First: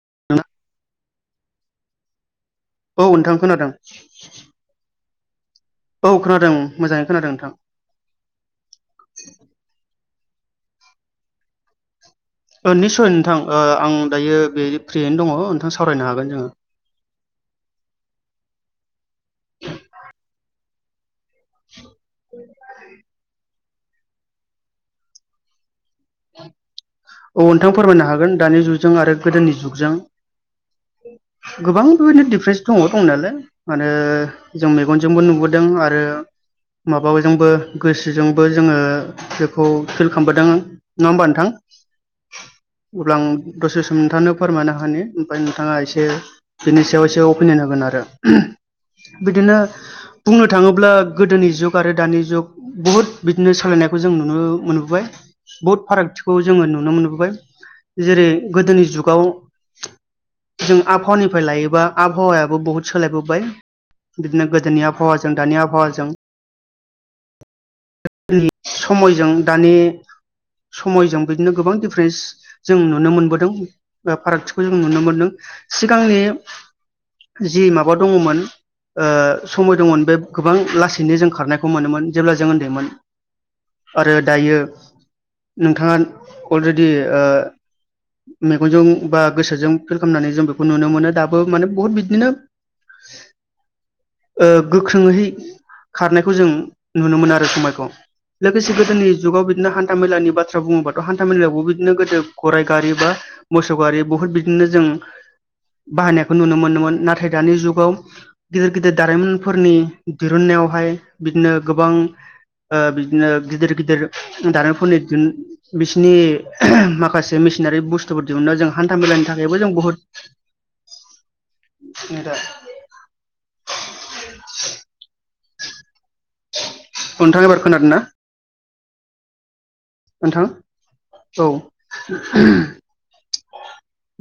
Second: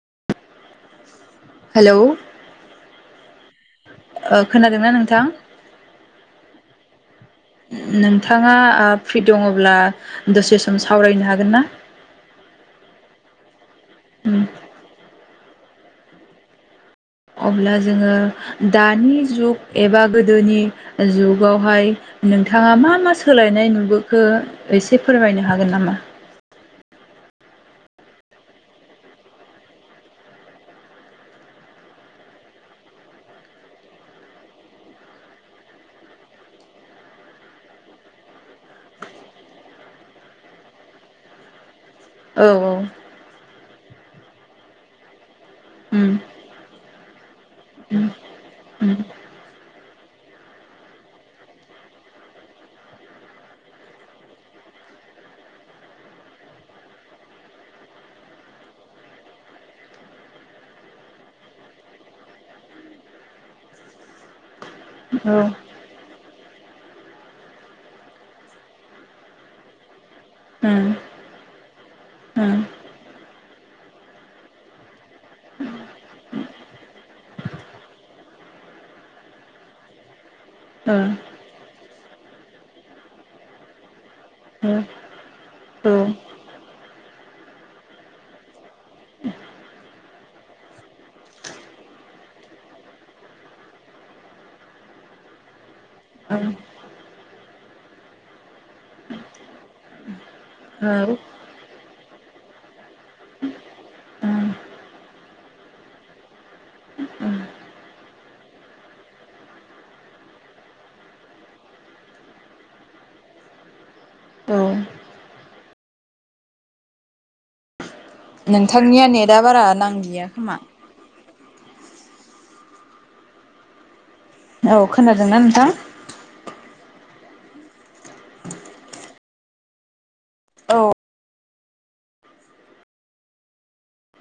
[unintelligible] Hello. औ नोंथां खोनादों। ओ खोनादोंना नोंथां। औ खोनादों मोजाङै खोनादों नोंथां नोंथाङा आ फ्रि दङब्ला दसे सम सावरायनो हागोन ना। अ निस्सय नोंथां ओ आं उम दायो बे फ्रियैनो दङ नोंथां सावरायनो हागोन जोङो। अब्ला जोङो दानि जुग एबा गोदोनि जुग गावहाय नोंथाङा मा मा सोलायनाय नुबोखो एसे फोरमायनो हागोन नामा। [unintelligible] औ नोंथां फोरमायनो हागोन दानि जुगजों आरो गोदोनि जुगजों [unintelligible] गोबां बेबायदिनो दिफारेन्स दङ दं नालाय माने जों मेगनजोंबो नुबोदों आरो माबाजोंबो गोसोजोंबो जोङो बेखौ फिल खालामबोदों नङा होमबा नोंथां। औ औ अब्ला आं दसे सम नोंथांनो फोरमायनो होनि ओमफ्राय नोंथाङा एसे उम बेनि एयाव एसे अपिनियन होगोन आरो। उम उम बिदिनो बुंनो थाङोब्ला गोदोनि जुग आरो दानि जुग बहुद बिदिनो सोलायनाय खौ जों नुनो मोनबोबाय बहुथ फारागथि। खौ जोङो नुनो मोनबोबाय जेरै गोदोनि जुगाव जों आबहावानिफ्राय लायोबा आबहावायाबो बहुत सोलायबोबाय बिदिनो गोदोनि आब औ हावाजों दानि आबहावाजों गोदोनि समयजों दानि उम समयजों बिदिनो गोबां दिफारेन्स उम जों नुनो मोनबोदों फारागथिखौ जों नुनो मोनदों। सिगांनि जि माबा दङमोन ओ समय दङमोन बे गोबां ओ लासैनो जों खारनायखौ मोनोमोन जेब्ला जों उन्दैमोन। आरो दायो ओ नोंथाङा अलरेडि ओ मेगनजों बा गोसोजों फिल खालामनानै जों बेखौ नुनो मोनो दाबो माने बहुत बिदिनो [unintelligible] ओ गोख्रोंहै खारनायखौ औ जों ओं नुनो मोनो आरो समायखौ लोगोसे गोदोनि जुगाव बिदिनो हान्था मेलानि बा थ्रा औ बुङोबाथ' उम हान्था मेलायावबो बे बिदिनो गोदो गराइ गारि बा मोसौ गारि बुहुत बिदिनो जों बाहायनायखौ नुनो मोनोमोन नाथाय दानि जुगाव गिदिर गिदिर दारिमिनफोरनि दिरुननाय। हाय बिदिनो गोबां ओ बिदिनो गिदिर गिदिर औ दारिमफोरनि बिसिनि माखासे मेसिनारि बुस बस्थुफोर दिहुना जों हान्था नोंथांनिया मेलानि नेटआ थाखायबो बारा जों बहद नांदिया खोमा [unintelligible] औ खोनादोंना नोंथां टखनथां एबार खोनादों ना। ओनथां औ औ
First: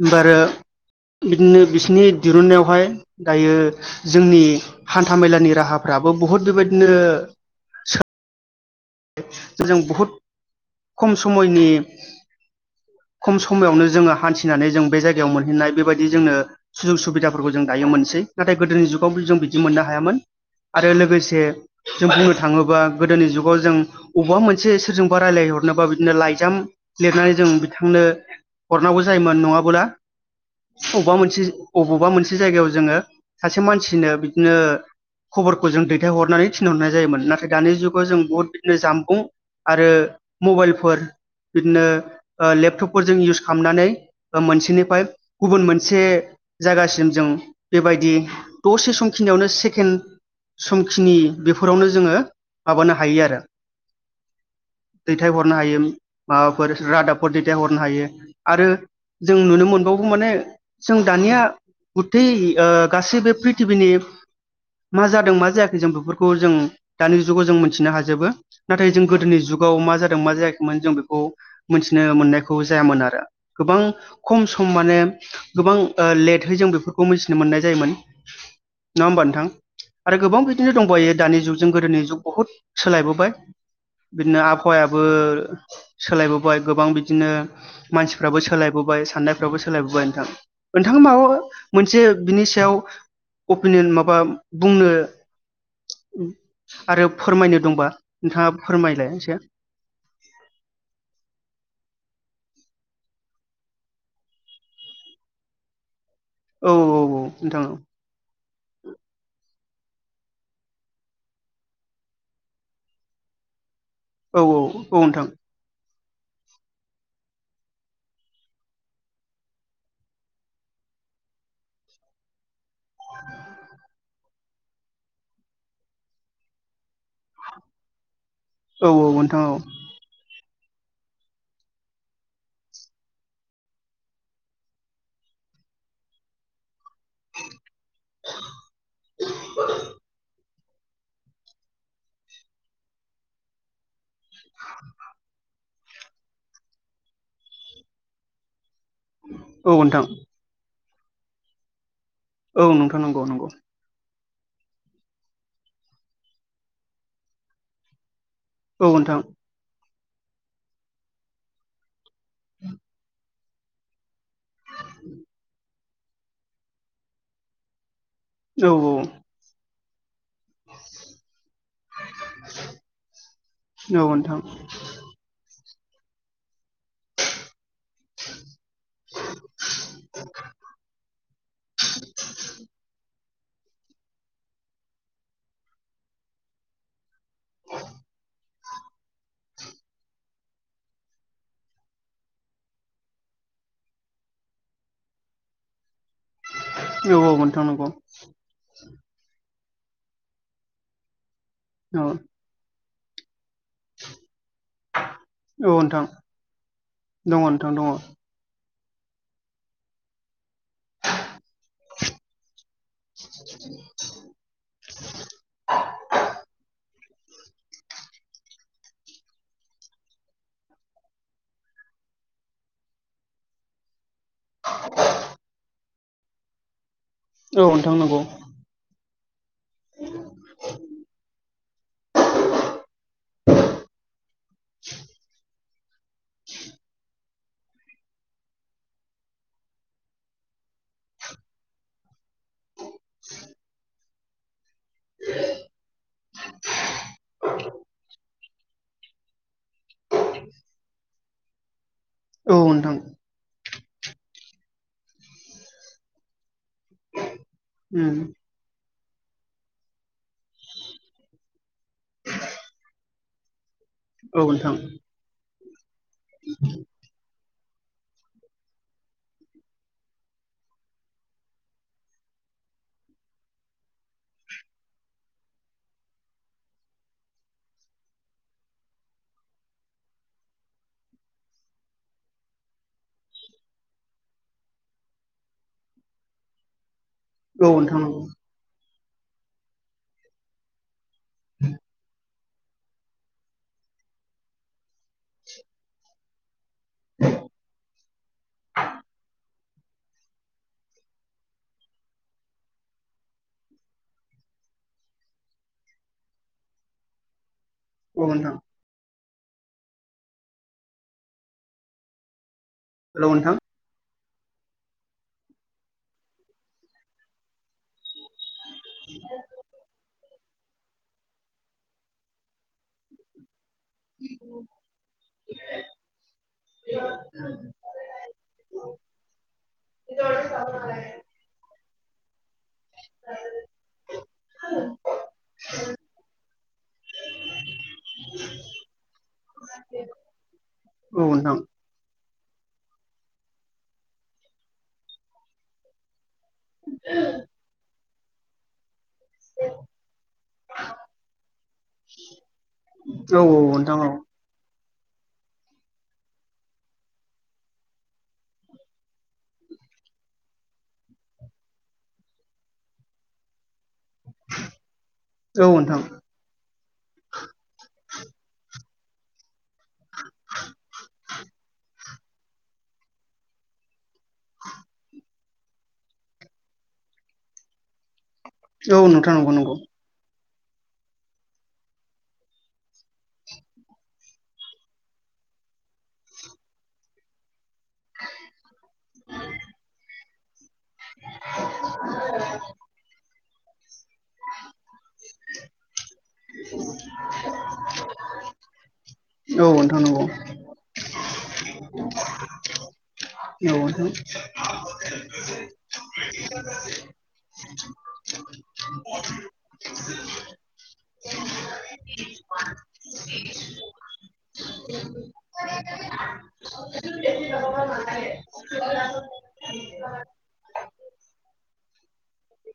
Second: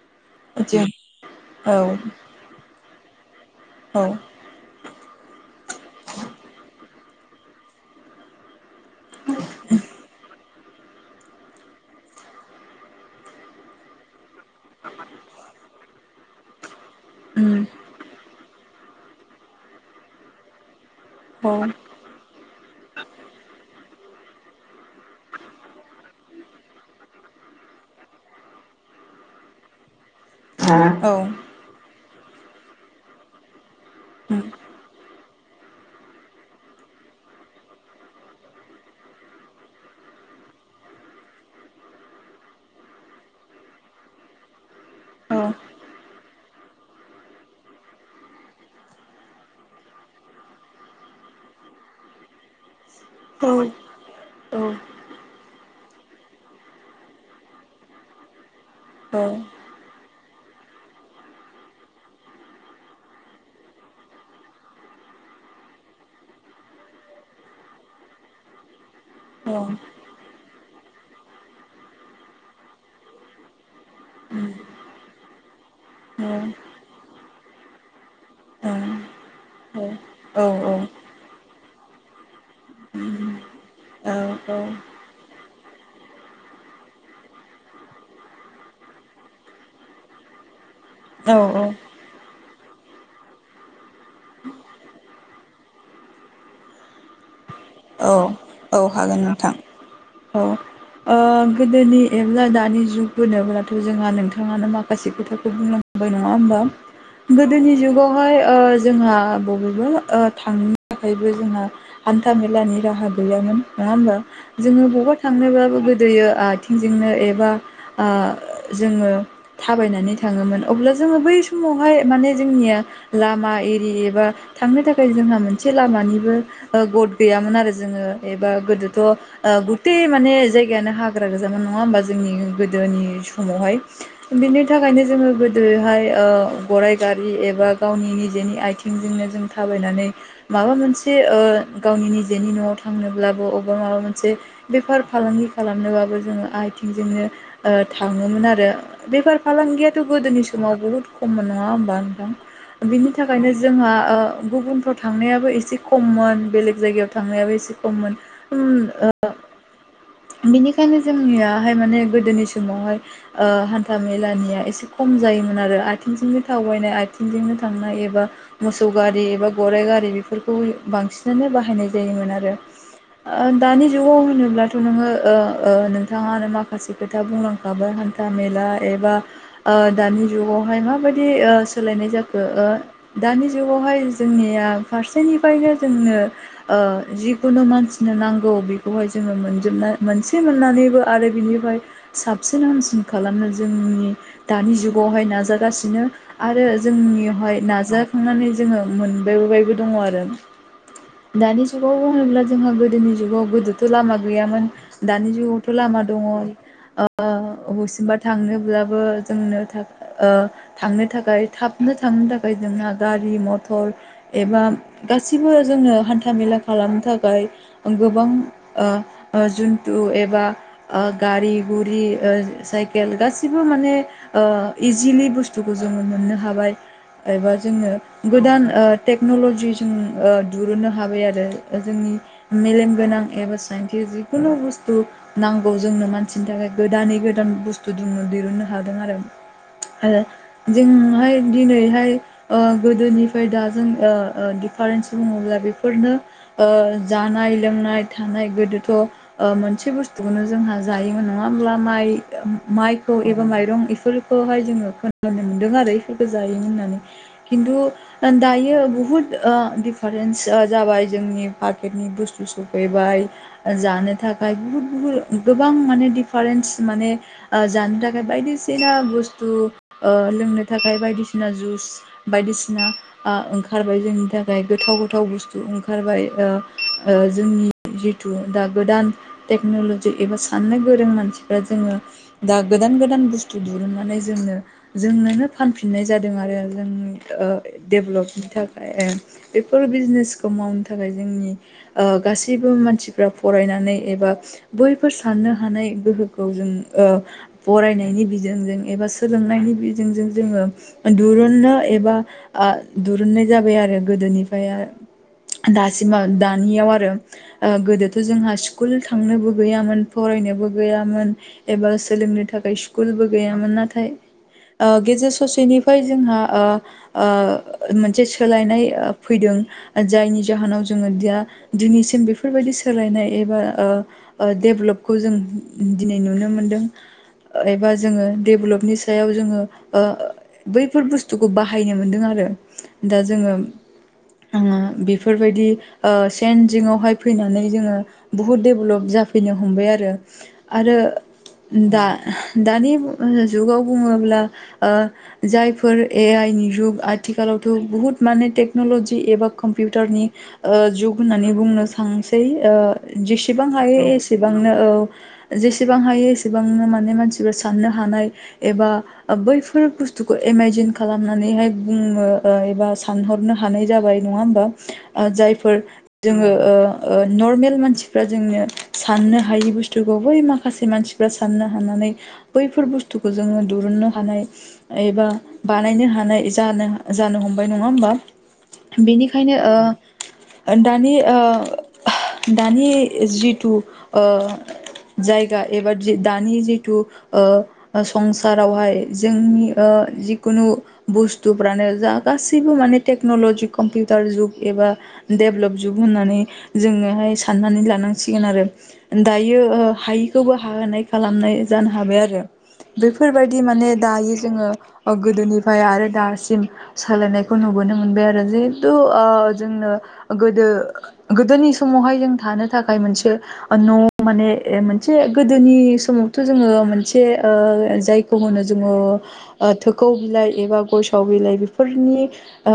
बारो जों बिदिनो औ बिसिनि दिरुननायावहाय दायो औ जोंनि हान्था मेलानि राहाफ्रा दाबो बहुत बेबायदिनो जों बहुद खम समयनि [unintelligible] खम समायावनो जोङो हान्थिनानै जों बे जायगायाव मोनहैनाय बेबायदि जोंनो सुजुग सुबिदाफोरखौ जों उम दायो मोनसै। नाथाय गोदोनि जुगाव जों बिदि मोननो हायामोन। आरो लोगोसे औ जों बुंनो थाङोबा गोदोनि जु जों अबावबा मोनसे सोरजोंबा रायजलायहरनोबा बिदिनो लाइजाम लिरनानै जों बिथांनो हरनांगौ जायोमोन नङाबोला औ अबबा मोनसे जायगायाव जोङो सासे मानसिनो उम बिदिनो खबरखौ जों दैथायहरनानै थिनहरनाय जायोमोन नाथाय दानि जुगाव जों बहुत बिदिनो जामबुं आरो मबाइलफोर बिदिनो लेपटपफोरजों इउस खालामनानै मोनसेनिफ्राय औ गुबुन मोनसे जायगासिम जों बेबायदि दसे समखिनियावनो सेकेन्ड समखिनि बेफोरावनो जोङो माबानो हायो आरो। औ औ दैथाय हरनो हायो माबाफोर रादाबफोर दैथायहरनो हायो आरो जों नुनो मोनबावो। माने जों दानिया गुथै ओ गासैबो प्रिथिबिनि मा जादों मा जायाखै जों बेफोरखौ जों दानि जुगाव जों मोन थिनो हाजोबो नाथाय जों गोदोनि उम औ जुगाव मा जादों मा जायाखै जों बेखौ मिथिनो मोननायखौ जायामोन आरो गोबां खम सम माने गोबां लेटहै जों बेफोरखौ मिथिनो मोननाय जायोमोन। नङा होमबा नोंथां आरो गोबां बिदिनो दंबावायो दानि जुगजों गोदोनि जुग बहुत सोलायबोबाय बिदिनो आबहावायाबो। सोलायबोबाय गोबां बिदिनो मानसिफ्राबो सोलायबोबाय साननायफ्राबो सोलायबोबाय नोंथां। ओन थाङा माबा औ मोनसे बिनि सायाव अपिनिन माबा बुंनो उम आरोब फोरमायनो दंबा औ हागोन एसे नोंथां औ औ गोदोनि दानि जुग होनोनोब्लाथ' जोंहा नोंथाङानो माखासे खोथाखौ बुंलां खाबाय नङा होमबा औ औ नोंथां गोदोनि जुगावहाय ओ जोंहा बहुथ थांनो थाखायबो जोंहा हान्था मेलानि राहा गैयामोन नङा होमबा औ जोङो बबा थांनोबाबो गो दैयो आथिंजोंनो एबा जोङो थाबायनानै थाङोमोन अब्ला जो जोङो बै समावहाय माने जोंनिया लामा एरि एबा थांनो थाखाय जोंहा मोनसे लामा निबो ओ गथ गैयामोन आरो जोङो गोदोथ औ नोंथां ओ औ औ गुथे माने। जायगायानो हाग्रा गोजामोन नङा होमबा जोंनि गोदोनि समावहाय बिनि थाखायनो जोङो गोदो। बेहाय ओ गराइ गारि एबा गावनि निजेनि आथिंजोंनो जों थाबायनानै माबा मोनसे ओ गावनि निजेनि न'आव थांनोब्लाबो अबेबा माबा मोनसे मोनसे बेफार फालांगि खालामनोबाबो जोङो आथिंजोंनो ओ थाङोमोन आरो बेफार नोंथां औ फालांगियाथ' नोंथां गोदोनि समाव बहुद खममोन नङा होमबा औ नोंथां बिनि नंगौ नंगौ थाखायनो जोंहा गुबुनफ्राव थांनायाबो एसे खममोन बेलेग जायगायाव थांनायाबो एसे खममोन उम औ ओ नोंथां बिनिखायनो जोंनियाहाय माने गोदोनि समावहाय ओ हान्था मेलानिया एसे खम जायोमोन आरो आथिंजोंनो थावबायनाय आथिंजोंनो थांनाय एबा औ नोंथां मोसौ औ गारि एबा गराइ गारि बेफोरखौ बांसिनानो बाहायनाय जायोमोन आरो ओ दानि जुगाव होनोब्लाथ' नोङो ओ ओ नोंथाङानो माखासे माखासे खोथा बुंलांखाबाय हान्था मेला एबा ओ दानि जुगावहाय माबायदि ओ सोलायनाय जाखो ओ दानि जुगावहाय जोंनिया फारसेनिफ्रायनो जोंनो ओ जि खौनो मानसिनो नांगौ बेखौहाय जोङो मोनजोबनो मोनसे मोननानैबो आरो बिनिफ्राय साब साबसिन हामसिन खालामनो जोंनि दानि जुगावहाय नाजागासिनो आरो औ जोंनियावहाय नोंथां नंगौ नाजाखांनानै जोङो मोनबायबोबायबो दङ आरो दानि जुगाव औ नोंथां दङ होनोब्ला जोंहा गोदोनि जुगाव थ' लामा गैयामोन दानि जुगावथ' लामा नोंथां दङ ओ दङ हसिमबा थांनो अब्लाबो जोंनो थाख ओ थांनो थाखाय थाबनो थांनो थाखाय जोंना गारि मथर एबा गासिबो जों जोंनो हान्था मेला खालाम थाखाय गोबां ओ ओ जुथु एबा ओ गारि गुरि ओ साइकेल गासिबो माने ओ इजिलि बुस्थुखौ जोङो मोननो हाबाय एबा औ जोङो नोंथां नंगौ गोदान ओ टेक्न'ल'जिजों ओ दिहुनो हाबाय आरो जोंनि मेलेमगोनां एबा साइन्टिस जिखुनु बुस्थु नांगौ जोंनो मानसिनि थाखाय गोदानै गोदान बुस्थु दनो दिरुननो हादों आरो आरो जोंहाय दिनैहाय अ' गोदोनिफ्राय दा जों ओ ओ डिफारेन्स बुङोब्ला बेफोरनो ओ जानाय लोंनाय थानाय गोदोथ' ओ मोनसे बुस्थुखौनो जोंहा जायोमोन नङा होनबा माइ औ नोंथां माइखौ एबा माइरं बेफोरखौहाय जोङो खोनानो मोनदों आरो इफोरखौ जायोमोन होननानै उम खिन्थु दायो बुहुत ओ दिफारेन्स ओ जाबाय जों पाकेटनि बुस्थु सफैबाय जानो औ थाखाय नोंथां बुहुत बुहुद गोबां माने डिफारेन्स माने ओ जानो थाखाय बायदिसिना बुस्थु ओ लोंनो थाखाय बायदिसिना जुस बायदि बायदिसिना ओ ओंखारबाय जोंनि थाखाय गोथाव गोथाव बुस्थु ओंखारबाय ओ ओ जोंनि जिथु दा गोदान टेकनलजि एबा साननो गोरों मानसिफ्रा जोङो दा गोदान गोदान गोदान बुस्थु दिरुननानै जोंनो जोंनोनो फानफिननाय जादों आरो जोंनि ओ औ नोंथां डेभेलपनि थाखाय बेफोर बिजनेसखौ मावनो थाखाय जोंनि ओ गासैबो मानसिफ्रा फरायनानै एबा बैफोर साननो हानाय गोहोखौ जों ओ फरायनायनि बिजोंजों एबा सोलोंनायनि बेजोंजों जोङो दुरुननो एबा ओ दुरुननाय जाबाय आरो गोदोनिफ्राय दासिम दानियाव आरो ओ गोदोथ' औ नोंथां जोंहा स्कुल थांनोबो गैयामोन फरायनोबो गैयामोन एबा सोलोंनो थाखाय हेलौ स्कुलबो गैयामोन नाथाय ओ गेजेर स'सेनिफ्राय जोंहा ओ ओ मोनसे सोलायनाय फैदों जायनि जाहोनाव जोङो दा दिनैसिम बेफोरबायदि सोलायनाय एबा ओ ओ देभलपखौ जों दिनै नुनो मोनदों। एबा जोङो डेभेलपनि सायाव जोङो ओ बैफोर बुस्थुखौ बाहाय हायनो मोनदों आरो दा जोङो बे बेफोरबायदि ओ सेन जिङावहाय फैनानै जोङो बुहुत डेभेलप जाफैनो हमबाय आरो। आरो नोंथां औ दा दानि जुगाव बुङोब्ला ओ जायफोर ए आइ नि जुग आथिखालावथ' बहुत माने टेक्न'लजि एबा कम टारनि जुग होननानै बुंनो सांसै। जेसेबां नोंथां हायो एसेबां औ जेसेबां हायो एसेबांनो माने मानसिया साननो हानाय एबा बै फोर बुस्थुखौ एमाइजिन खालामनानैहाय बुंनो एबा सानहरनो हानाय जाबाय होमबा औ नोंथां औ जायफोर नोंथां जोङो ओ नर्मेल मानसिफ्रा जोंनो साननो हायि बुस्थुखौ बै माखासे मानसिफ्रा साननो हानानै बैफोर बुस्थुखौ जोङो दुरुननो हानाय एबा बानायनो हानाय जानो जानो हमबाय नङा होमबा। औ नोंथां। नंगौ ओंखायनो नंगौ ओ दानि ओ दानि जिथु ओ जायगा एबा दानि जिथु ओ संसारावहाय जोंनि जि खुनु बुस्थुफ्रानो जा गासैबो माने टेक्न'लजि कम्पिउ टार जुग एबा डेभेलप जुग होननानै जोङोहाय साननानै लानांसिगोन आरो। दायो औ नोंथां नंगौ हायिखौबो हानाय खालामनाय जानो हाबाय आरो। बेफोरबायदि दि औ माने नोंथां दायो जोङो गोदोनिफ्राय आरो दासिम सोलायनायखौ नुबोनो मोनबाय आरो जे थु ओ जोंनो गोदो गोदोनि समावहाय जों थानो था खाय मोनसे न' माने मोनसे गोदोनि समावथ' जोङो मोनसे ओ जायखौ होनो जोङो थोखौ बिलाइ एबा गयसाव बिलाइ बेफोरनि ओ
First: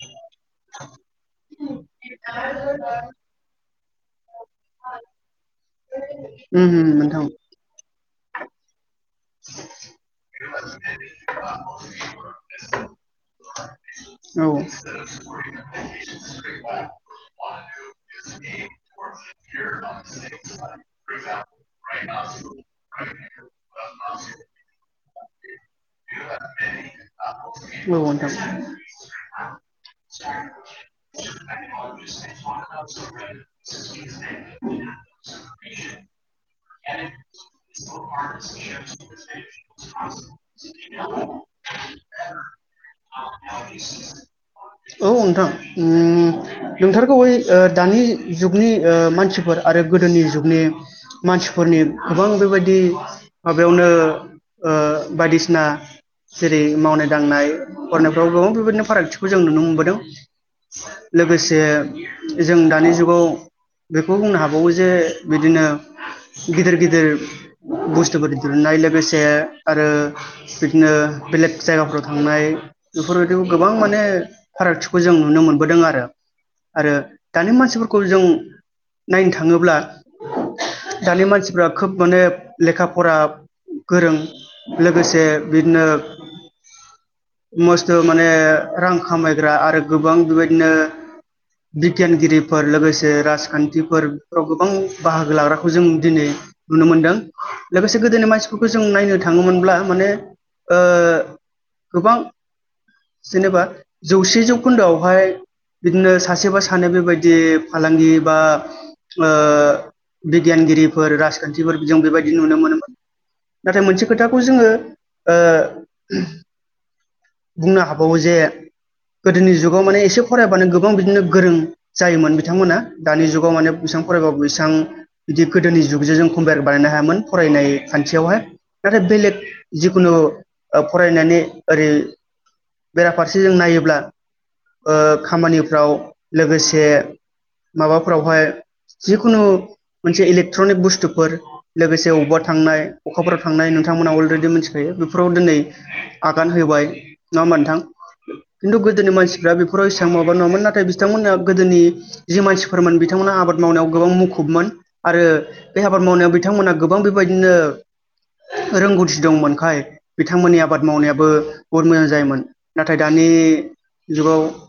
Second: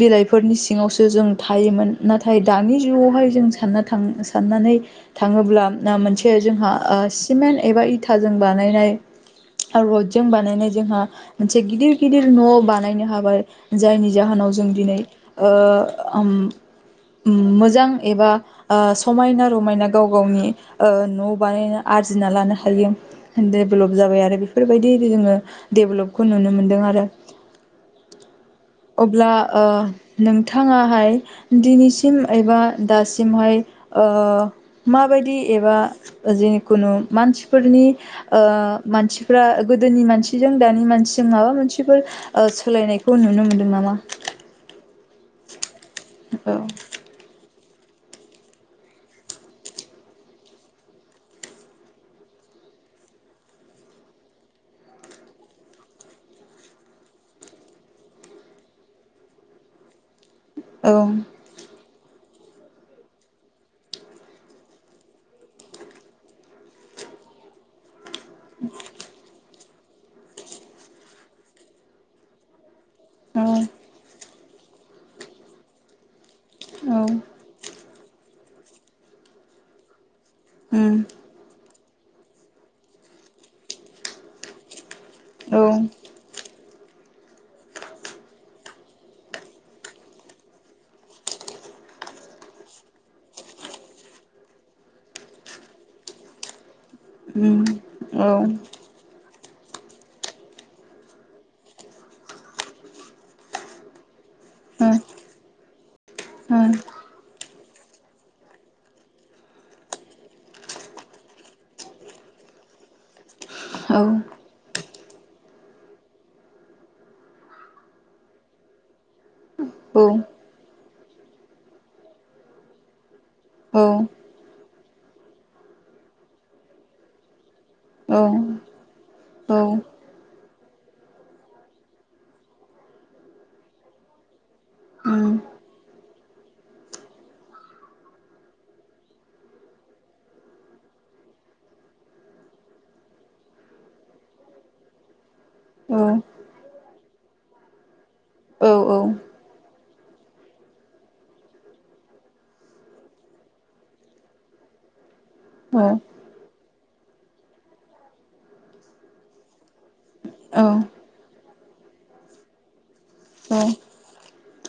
बिलाइ फोरनि सिङावसो जों थायोमोन। नाथाय दानि जुगावहाय जों सान्नाथां साननानै थां ङोब्ला मोनसे उम जोंहा उम नोंथां सिमेन्ट एबा इथाजों बानायनाय रडजों बानायनाय जोंहा मोनसे गिदिर गिदिर न' बानायनो हाबाय जायनि जाहोनाव औ जों दिनै ओ मोजां एबा ओ समायना रमायना गाव गावनि ओ न' बानायना आरजिना लानो हायो। डेभेलप जाबाय आरो बेफोरबायदि जोङो डेभेलपखौ नुनो मोनदों आरो। औ। अब्ला ओ नोंथाङाहाय दिनैसिम एबा दासिमहाय ओ माबा दि एबा जिखुनु मानसिनि ओ मानसिफोरा, गोदोनि सिजों दानि मानसि जों माबा मोनसे फोर ओ सोलायनायखौ नुनो मोनदों नामा? औ नोंथां [unintelligible] उम नोंथारगौयै ओ दानि जुगनि ओ मानसिफोर आरो गोदोनि जुगनि मानसिफोरनि गोबां बेफोरबायदि माबायावनो ओ बायदिसिना जेरै मावनाय दांनाय फरायनायफ्राव गोबां बेबायदिनो फारागथिखौ जों नुनो मोनबोदों। औ लोगोसे जों दानि जुगाव बेखौ बुंनो हाबावो जे बिदिनो गिदिर गिदिर बुस तुफोर दिरुननाय लोगोसे आरो बिदिनो बेलेक जायगाफोराव थांनाय बेफोरबायदिखौ गोबां औ माने फारागथिखौ जों नुनो मोनबोदों आरो। आरो औ दानि मानसिफोरखौ जों नायनो थाङोब्ला उम दानि मानसिफ्रा खोब माने लेखा फरा गोरों। लोगोसे औ बिदिनो मस्थ' माने रां खामायग्रा आरो गोबां बेबायदिनो। [inaudible] बिगियानगिरिफोर लोगोसे राजखान्थिफोर बेफोराव गोबां बाहागो लाग्राखौ जों दिनै नुनो मोनदों। औ औ लोगोसे गोदोनि मानसिफोरखौ जों नायनो थाङोमोनब्ला माने ओ गोबां जेनेबा जौसे जौखोन्दोआवहाय नो सासेबा सानै बेबायदि फालांगि बा। ओ बिगियानगिरिफोर राजखान्थिफोर जों बेबायदि नुनो मोनोमोन। नाथाय मोनसे खोथाखौ जोङो। ओ बुंनो हाबावो जे गोदोनि जुगाव माने एसे फरायबानो गोबां बिदिनो गोरों जायोमोन बिथांमोना। दानि जुगाव माने बेसिबां फरायबाबो बेसेबां बिदि गोदोनि जुगजों जों कम्पयार बानायनो हायामोन फरायनाय खान्थियावहाय नाथाय बेलेग जिखुनु फरायनानै ओरै बेराफारसे जों नायोब्ला ओ खामानिफ्राव लोगोसे माबाफ्रावहाय जिखुनु मोनसे इलेक्ट्रनिक बुस्थुफोर लोगोसे बबावबा थांनाय अखाफोराव थांनाय न नोंथांमोना अलरेडि मिथिखायो बेफोराव दिनै आगान होबाय नङा होबा नोंथां? किनथु गोदोनि मानसिफ्रा बे माबा नङामोन नाथाय बिथांमोना गोदोनि जि मानसिफोरमोन बिथांमोना आबाद मावनायाव गोबां मुखुबमोन। आरो। बे आबाद मावनायाव बिथांमोनहा गोबां बेबायदिनो रोंगौथि दंमोनखाय। बिथांमोननि औ आबाद मावनायाबो बहुत मोजां जायोमोन नाथाय दानि औ जुगाव